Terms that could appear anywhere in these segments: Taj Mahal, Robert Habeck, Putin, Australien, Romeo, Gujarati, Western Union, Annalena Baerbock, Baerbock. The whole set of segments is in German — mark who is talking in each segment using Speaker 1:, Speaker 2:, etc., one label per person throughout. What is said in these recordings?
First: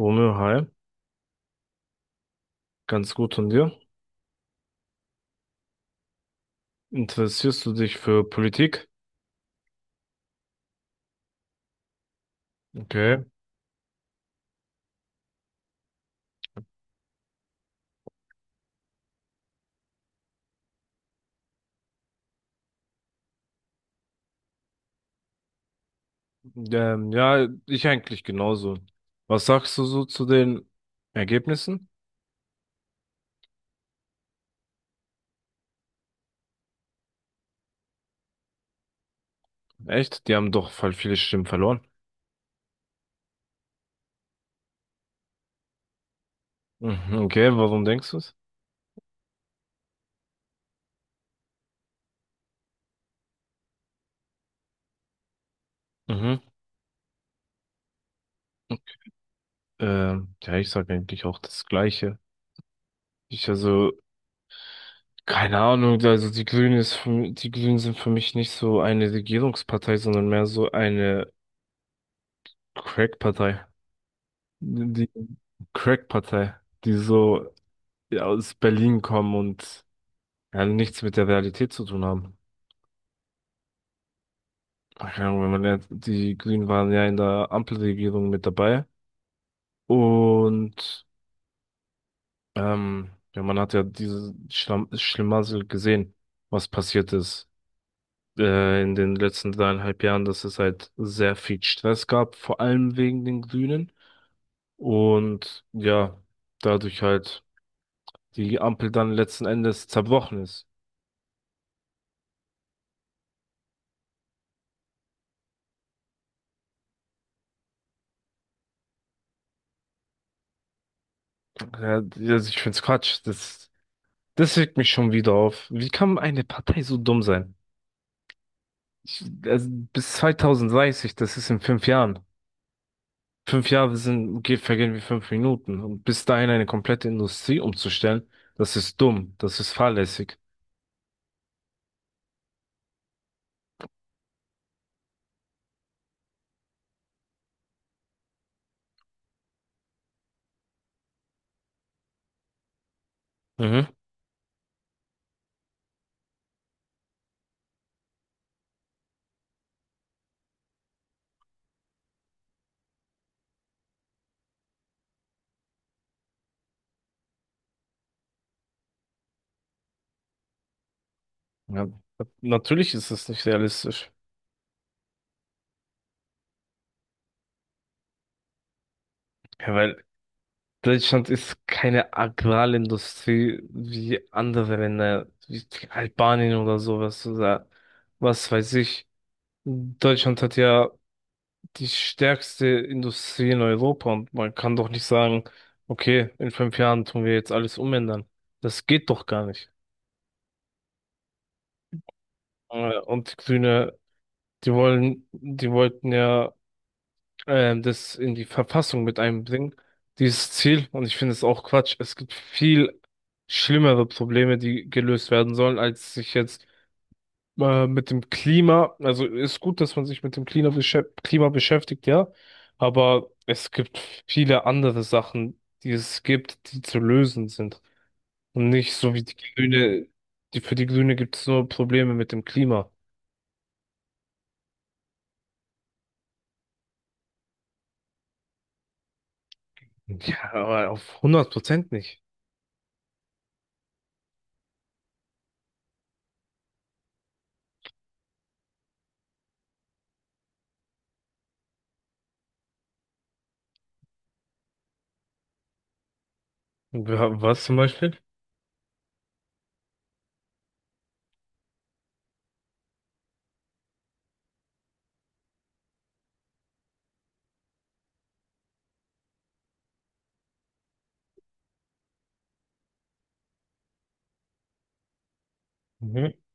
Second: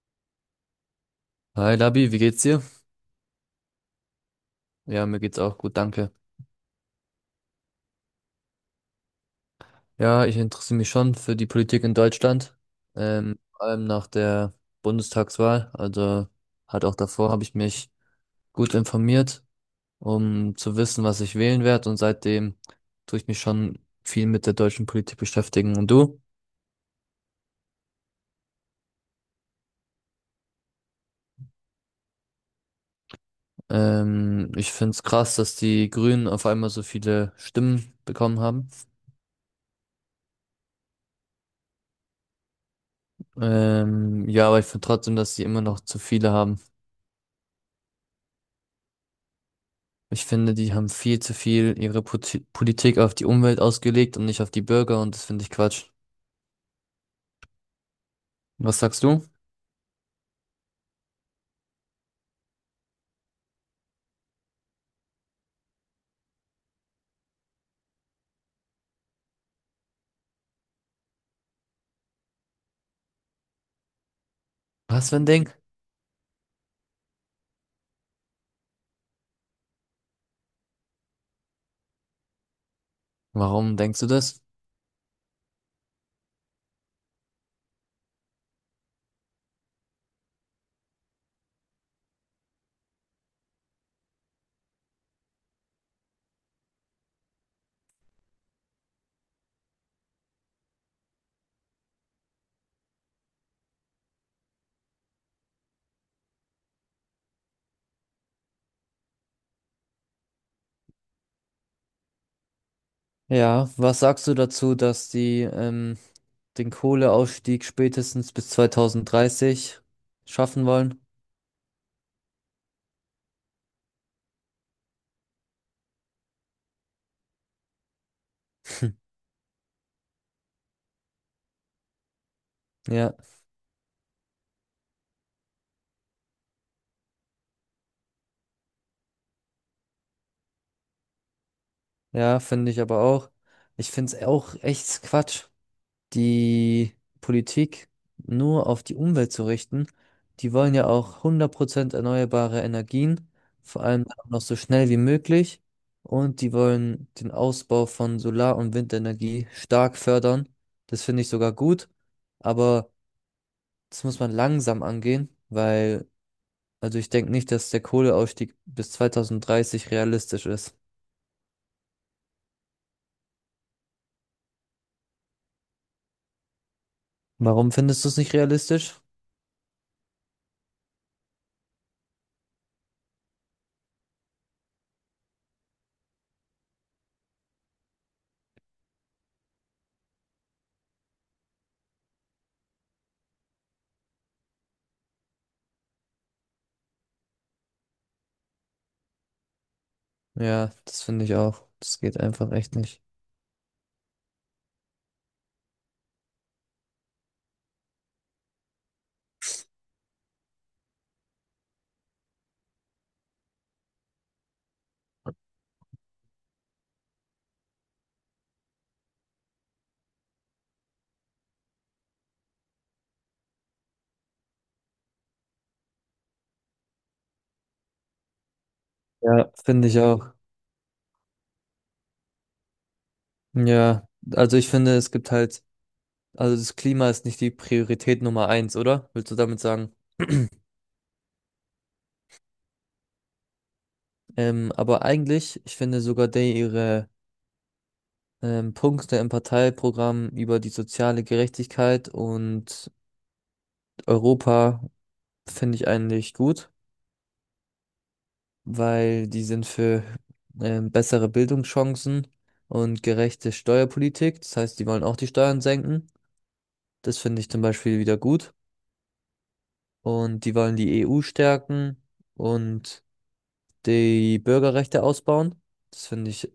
Speaker 1: Romeo, hi!
Speaker 2: Hi Labi, wie geht's dir?
Speaker 1: Ganz gut, und dir?
Speaker 2: Ja, mir geht's auch gut, danke.
Speaker 1: Interessierst du dich für Politik?
Speaker 2: Ja, ich interessiere mich schon für die Politik in Deutschland,
Speaker 1: Okay.
Speaker 2: vor allem nach der Bundestagswahl. Also halt auch davor habe ich mich gut informiert, um zu wissen, was ich wählen werde. Und seitdem tue ich mich schon viel mit der deutschen Politik beschäftigen. Und du?
Speaker 1: Ja, ich eigentlich genauso. Was sagst du so zu den Ergebnissen?
Speaker 2: Ich finde es krass, dass die Grünen auf einmal so viele Stimmen bekommen haben.
Speaker 1: Echt? Die haben doch voll viele Stimmen verloren.
Speaker 2: Ja, aber ich finde trotzdem, dass sie immer noch zu viele haben.
Speaker 1: Mhm, okay, warum denkst du es?
Speaker 2: Ich finde, die haben viel zu viel ihre Politik auf die Umwelt ausgelegt und nicht auf die Bürger und das finde ich Quatsch.
Speaker 1: Mhm.
Speaker 2: Was sagst du?
Speaker 1: Ja, ich sag eigentlich auch das Gleiche. Ich, also, keine Ahnung, also die Grünen ist für, die Grünen sind für mich nicht so eine Regierungspartei, sondern mehr so eine Crack-Partei.
Speaker 2: Was
Speaker 1: Die
Speaker 2: für ein Ding?
Speaker 1: Crack-Partei, die so, ja, aus Berlin kommen und, ja, nichts mit der Realität zu tun haben.
Speaker 2: Warum denkst du das?
Speaker 1: Keine Ahnung, wenn man jetzt, die Grünen waren ja in der Ampelregierung mit dabei, und ja, man hat ja dieses Schlamm Schlamassel gesehen, was passiert ist in den letzten 3,5 Jahren, dass es halt sehr viel Stress gab, vor allem wegen den Grünen, und ja, dadurch halt die Ampel dann letzten Endes zerbrochen ist.
Speaker 2: Ja, was sagst du dazu, dass die den Kohleausstieg spätestens bis 2030 schaffen wollen?
Speaker 1: Ja, also ich find's Quatsch. Das regt mich schon wieder auf. Wie kann eine Partei so dumm sein? Also bis 2030, das ist in 5 Jahren.
Speaker 2: Ja,
Speaker 1: 5 Jahre vergehen wie 5 Minuten. Und bis dahin eine komplette Industrie umzustellen, das ist dumm, das ist fahrlässig.
Speaker 2: ja, finde ich aber auch. Ich finde es auch echt Quatsch. Die Politik nur auf die Umwelt zu richten. Die wollen ja auch 100% erneuerbare Energien, vor
Speaker 1: Mhm.
Speaker 2: allem auch noch so schnell wie möglich. Und die wollen den Ausbau von Solar- und Windenergie stark fördern. Das finde ich sogar gut. Aber das muss man langsam angehen, weil, also ich denke nicht, dass der Kohleausstieg bis 2030 realistisch ist.
Speaker 1: Ja, natürlich ist es nicht realistisch.
Speaker 2: Warum findest du es nicht realistisch?
Speaker 1: Ja, weil Deutschland ist keine Agrarindustrie wie andere Länder, wie Albanien oder sowas, oder was weiß ich. Deutschland hat ja die stärkste Industrie in Europa, und man kann doch nicht sagen, okay, in 5 Jahren tun wir jetzt alles umändern. Das geht doch gar nicht.
Speaker 2: Ja, das finde ich auch. Das geht einfach echt
Speaker 1: Äh,
Speaker 2: nicht.
Speaker 1: Und die Grüne, die wollten ja, das in die Verfassung mit einbringen, dieses Ziel. Und ich finde es auch Quatsch. Es gibt viel schlimmere Probleme, die gelöst werden sollen, als sich jetzt mit dem Klima, also ist gut, dass man sich mit dem Klima Klima beschäftigt, ja, aber es gibt viele andere Sachen, die es gibt, die zu lösen sind. Und nicht so wie die
Speaker 2: Ja, finde ich
Speaker 1: Grüne,
Speaker 2: auch.
Speaker 1: für die Grüne gibt es nur Probleme mit dem Klima.
Speaker 2: Ja, also ich finde, es gibt halt, also das Klima ist nicht die Priorität Nummer eins, oder? Willst du damit sagen?
Speaker 1: Ja, aber auf 100% nicht.
Speaker 2: Aber eigentlich, ich finde sogar der ihre Punkte im Parteiprogramm über die soziale Gerechtigkeit und Europa finde ich eigentlich gut,
Speaker 1: Ja, was zum Beispiel?
Speaker 2: weil die sind für bessere Bildungschancen und gerechte Steuerpolitik. Das heißt, die wollen auch die Steuern senken. Das finde ich zum Beispiel wieder gut. Und die wollen die EU stärken und die Bürgerrechte ausbauen. Das finde
Speaker 1: Mhm.
Speaker 2: ich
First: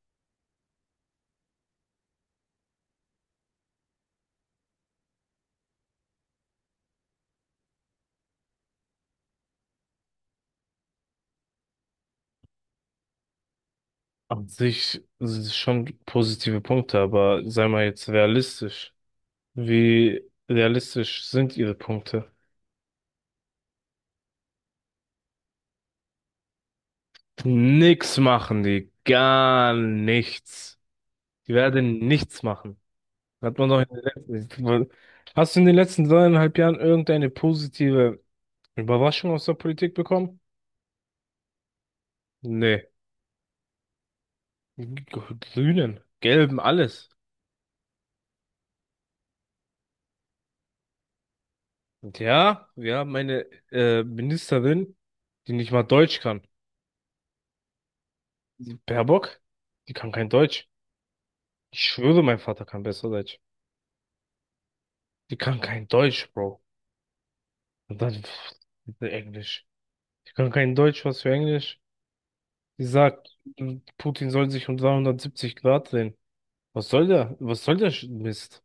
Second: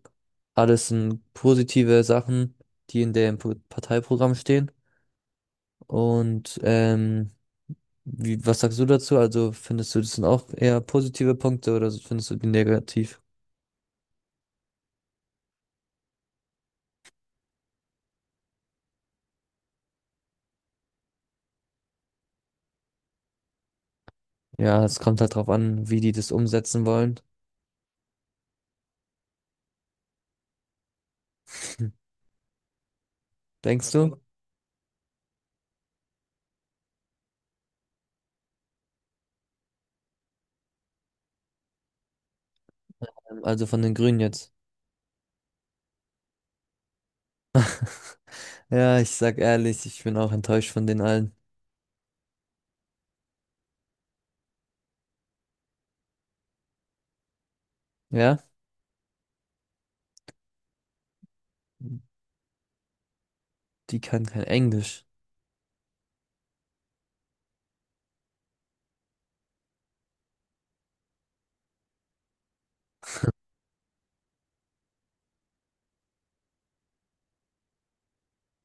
Speaker 2: alles sind positive Sachen, die in dem Parteiprogramm stehen. Und was sagst du dazu? Also findest du, das sind auch eher positive Punkte oder so, findest du die negativ?
Speaker 1: An sich sind schon positive Punkte, aber sei mal jetzt realistisch. Wie realistisch sind ihre Punkte?
Speaker 2: Ja, es kommt halt drauf an, wie die das umsetzen wollen.
Speaker 1: Nix machen die, gar nichts. Die werden nichts machen. Hat man doch in
Speaker 2: Denkst du?
Speaker 1: den
Speaker 2: Also,
Speaker 1: letzten, Hast du in den letzten dreieinhalb Jahren irgendeine positive Überraschung aus der Politik bekommen? Nee.
Speaker 2: Also von den Grünen jetzt.
Speaker 1: Grünen, Gelben, alles.
Speaker 2: Ja, ich sag ehrlich, ich bin auch enttäuscht von den allen.
Speaker 1: Und ja, wir haben eine Ministerin, die nicht mal Deutsch kann.
Speaker 2: Ja,
Speaker 1: Die Baerbock, die kann kein Deutsch. Ich schwöre, mein Vater kann besser Deutsch.
Speaker 2: die kann kein Englisch.
Speaker 1: Die kann kein Deutsch, Bro. Und dann pff, Englisch. Die kann kein Deutsch, was für Englisch. Sie sagt, Putin soll sich um 370 Grad drehen. Was soll der? Was soll der Mist?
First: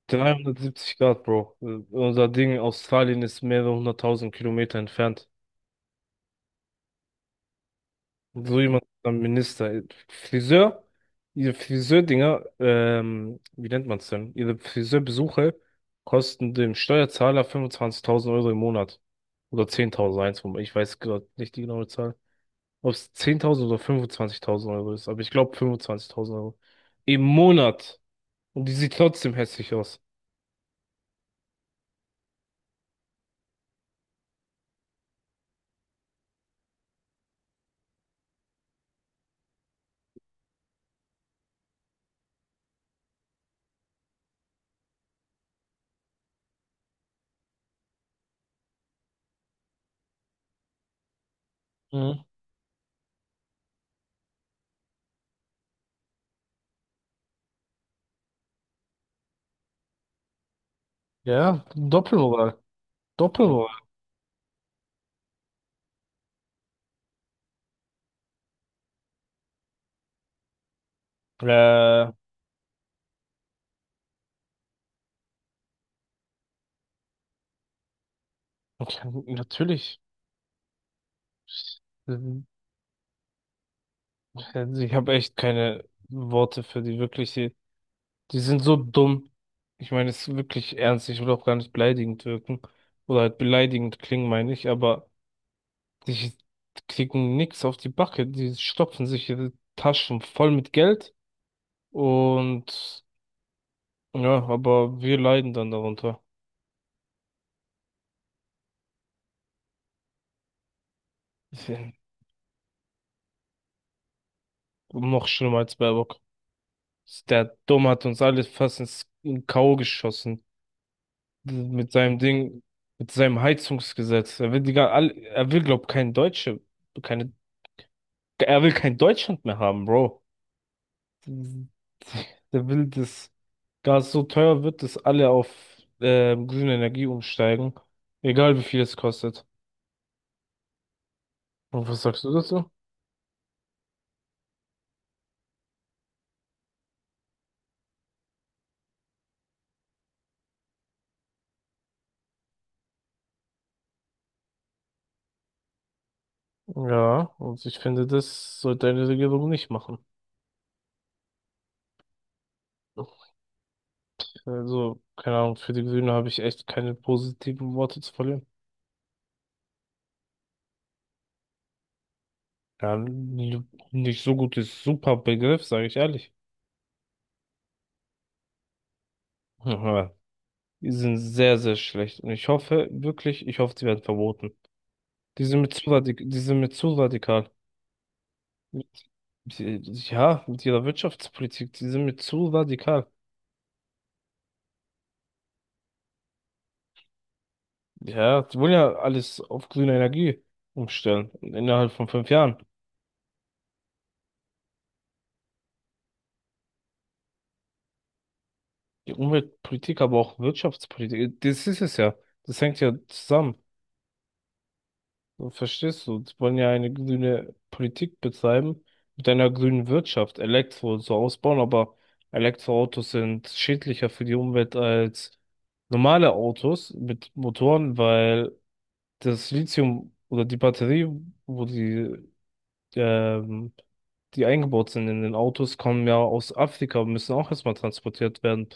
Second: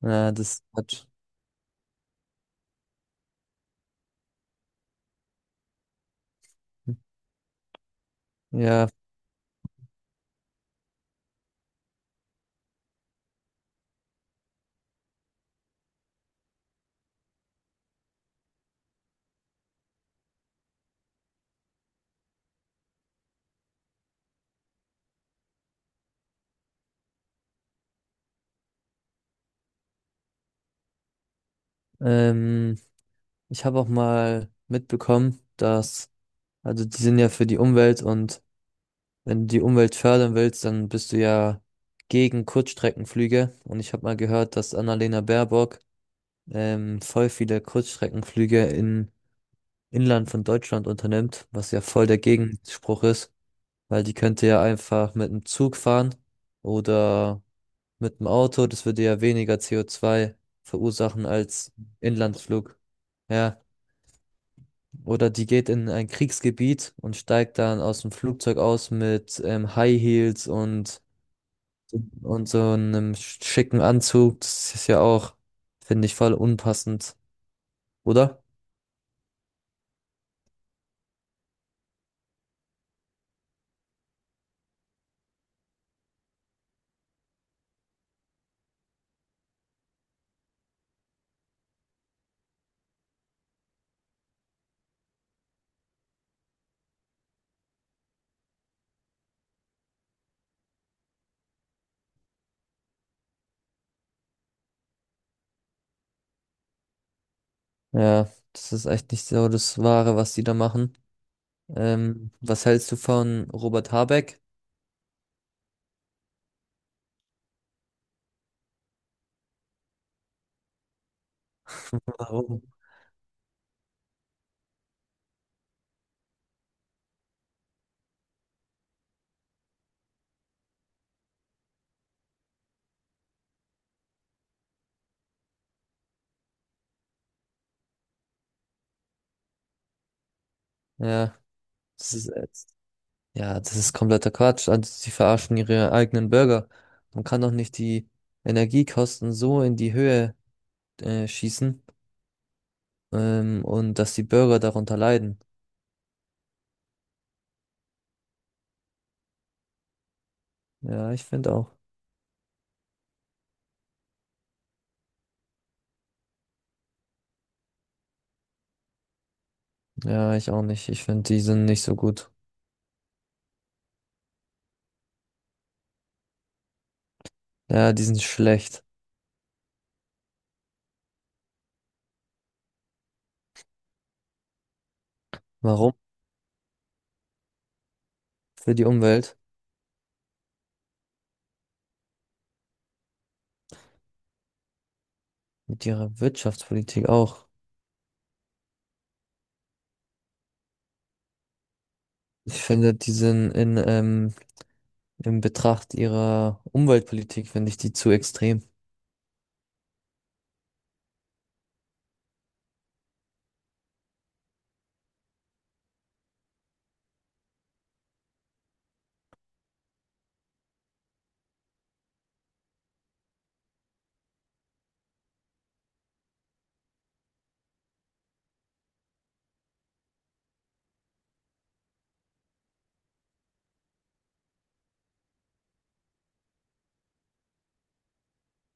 Speaker 2: Ja, das
Speaker 1: 370
Speaker 2: hat.
Speaker 1: Grad, Bro. Unser Ding, Australien ist mehrere 100.000 Kilometer entfernt. Und so jemand
Speaker 2: Ja,
Speaker 1: ist ein Minister. Friseur, Ihre Friseurdinger, wie nennt man's denn? Ihre Friseurbesuche kosten dem Steuerzahler 25.000 Euro im Monat. Oder 10.000, eins ich weiß gerade nicht die genaue Zahl. Ob es 10.000 oder 25.000 Euro ist, aber ich glaube 25.000 Euro. Im Monat. Und die sieht trotzdem hässlich aus.
Speaker 2: ähm. Ich habe auch mal mitbekommen, dass, also die sind ja für die Umwelt und wenn du die Umwelt fördern willst, dann bist du ja gegen Kurzstreckenflüge. Und ich habe mal gehört, dass Annalena Baerbock voll viele Kurzstreckenflüge in Inland von Deutschland unternimmt, was ja voll der
Speaker 1: Mhm.
Speaker 2: Gegenspruch ist, weil die könnte ja einfach mit dem Zug fahren oder mit dem Auto, das würde ja weniger CO2 verursachen
Speaker 1: Ja,
Speaker 2: als
Speaker 1: Doppelmoral.
Speaker 2: Inlandsflug. Ja.
Speaker 1: Doppelmoral.
Speaker 2: Oder die geht in ein Kriegsgebiet und steigt dann aus dem Flugzeug aus mit High Heels
Speaker 1: Ja,
Speaker 2: und so einem schicken Anzug. Das ist ja auch, finde ich, voll unpassend, oder?
Speaker 1: natürlich. Ähm, Ich habe echt keine Worte für die wirklich. Die sind so dumm. Ich meine, es ist wirklich ernst. Ich will auch gar nicht beleidigend wirken. Oder halt beleidigend klingen, meine ich, aber die kriegen nix auf die Backe. Die stopfen sich ihre Taschen voll mit Geld. Und ja, aber wir leiden dann darunter.
Speaker 2: Ja, das ist echt nicht so das Wahre, was die da machen.
Speaker 1: Ist ja
Speaker 2: Was hältst du von Robert Habeck?
Speaker 1: noch schlimmer als Baerbock. Der Dumme hat uns alle fast ins in K.O. geschossen. Mit seinem Ding,
Speaker 2: Warum?
Speaker 1: mit seinem Heizungsgesetz. Er will er will, glaub, kein Deutsche, keine, er will kein Deutschland mehr haben, Bro. Der will, dass Gas so teuer wird, dass alle auf grüne Energie umsteigen. Egal wie viel es kostet.
Speaker 2: Ja,
Speaker 1: Und was
Speaker 2: das
Speaker 1: sagst
Speaker 2: ist,
Speaker 1: du dazu?
Speaker 2: jetzt- ja, das ist kompletter Quatsch. Also, sie verarschen ihre eigenen Bürger. Man kann doch nicht die Energiekosten so in die Höhe, schießen. Und dass die Bürger darunter leiden.
Speaker 1: Ja, und ich finde, das sollte eine Regierung nicht machen.
Speaker 2: Ja, ich finde auch.
Speaker 1: Also, keine Ahnung, für die Grünen habe ich echt keine positiven Worte zu verlieren.
Speaker 2: Ja, ich auch nicht. Ich finde, die sind nicht so gut.
Speaker 1: Ja, nicht so gut ist super Begriff, sage ich ehrlich.
Speaker 2: Ja, die sind schlecht.
Speaker 1: Aber die sind sehr, sehr schlecht. Und ich hoffe, wirklich, ich hoffe, die werden verboten. Die sind mir zu
Speaker 2: Warum?
Speaker 1: radikal, die sind mir zu radikal.
Speaker 2: Für die Umwelt.
Speaker 1: Die, ja, mit ihrer Wirtschaftspolitik, die sind mir zu radikal.
Speaker 2: Mit ihrer Wirtschaftspolitik auch.
Speaker 1: Ja, die wollen ja alles auf grüne Energie umstellen. Innerhalb von 5 Jahren.
Speaker 2: Ich finde, die sind in Betracht ihrer Umweltpolitik, finde ich die zu extrem.
Speaker 1: Die Umweltpolitik, aber auch Wirtschaftspolitik, das ist es ja. Das hängt ja zusammen. Du Verstehst du? Die wollen ja eine grüne Politik betreiben, mit einer grünen Wirtschaft, Elektro und so ausbauen, aber Elektroautos sind schädlicher für die Umwelt als normale Autos mit Motoren, weil das Lithium oder die Batterie, wo ähm, die eingebaut sind in den Autos, kommen ja aus Afrika und müssen auch erstmal transportiert werden,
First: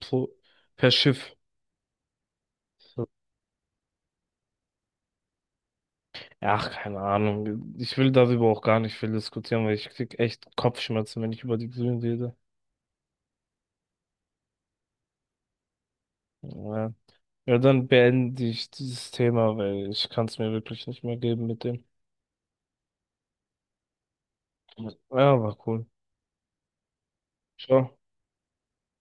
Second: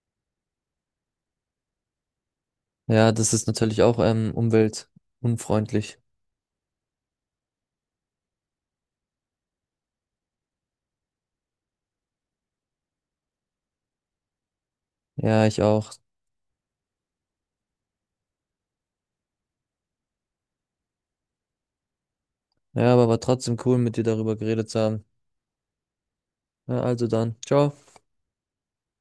Speaker 1: pro, per Schiff.
Speaker 2: Ja, das ist natürlich auch, umweltunfreundlich.
Speaker 1: Ach, keine Ahnung. Ich will darüber auch gar nicht viel diskutieren, weil ich krieg echt Kopfschmerzen, wenn ich über die Grünen rede.
Speaker 2: Ja, ich auch.
Speaker 1: Ja. Ja, dann beende ich dieses Thema, weil ich kann es mir wirklich nicht mehr geben mit dem.
Speaker 2: Ja, aber war trotzdem cool, mit dir darüber geredet zu haben.
Speaker 1: Ja, war cool.
Speaker 2: Ja, also dann. Ciao.
Speaker 1: Ciao.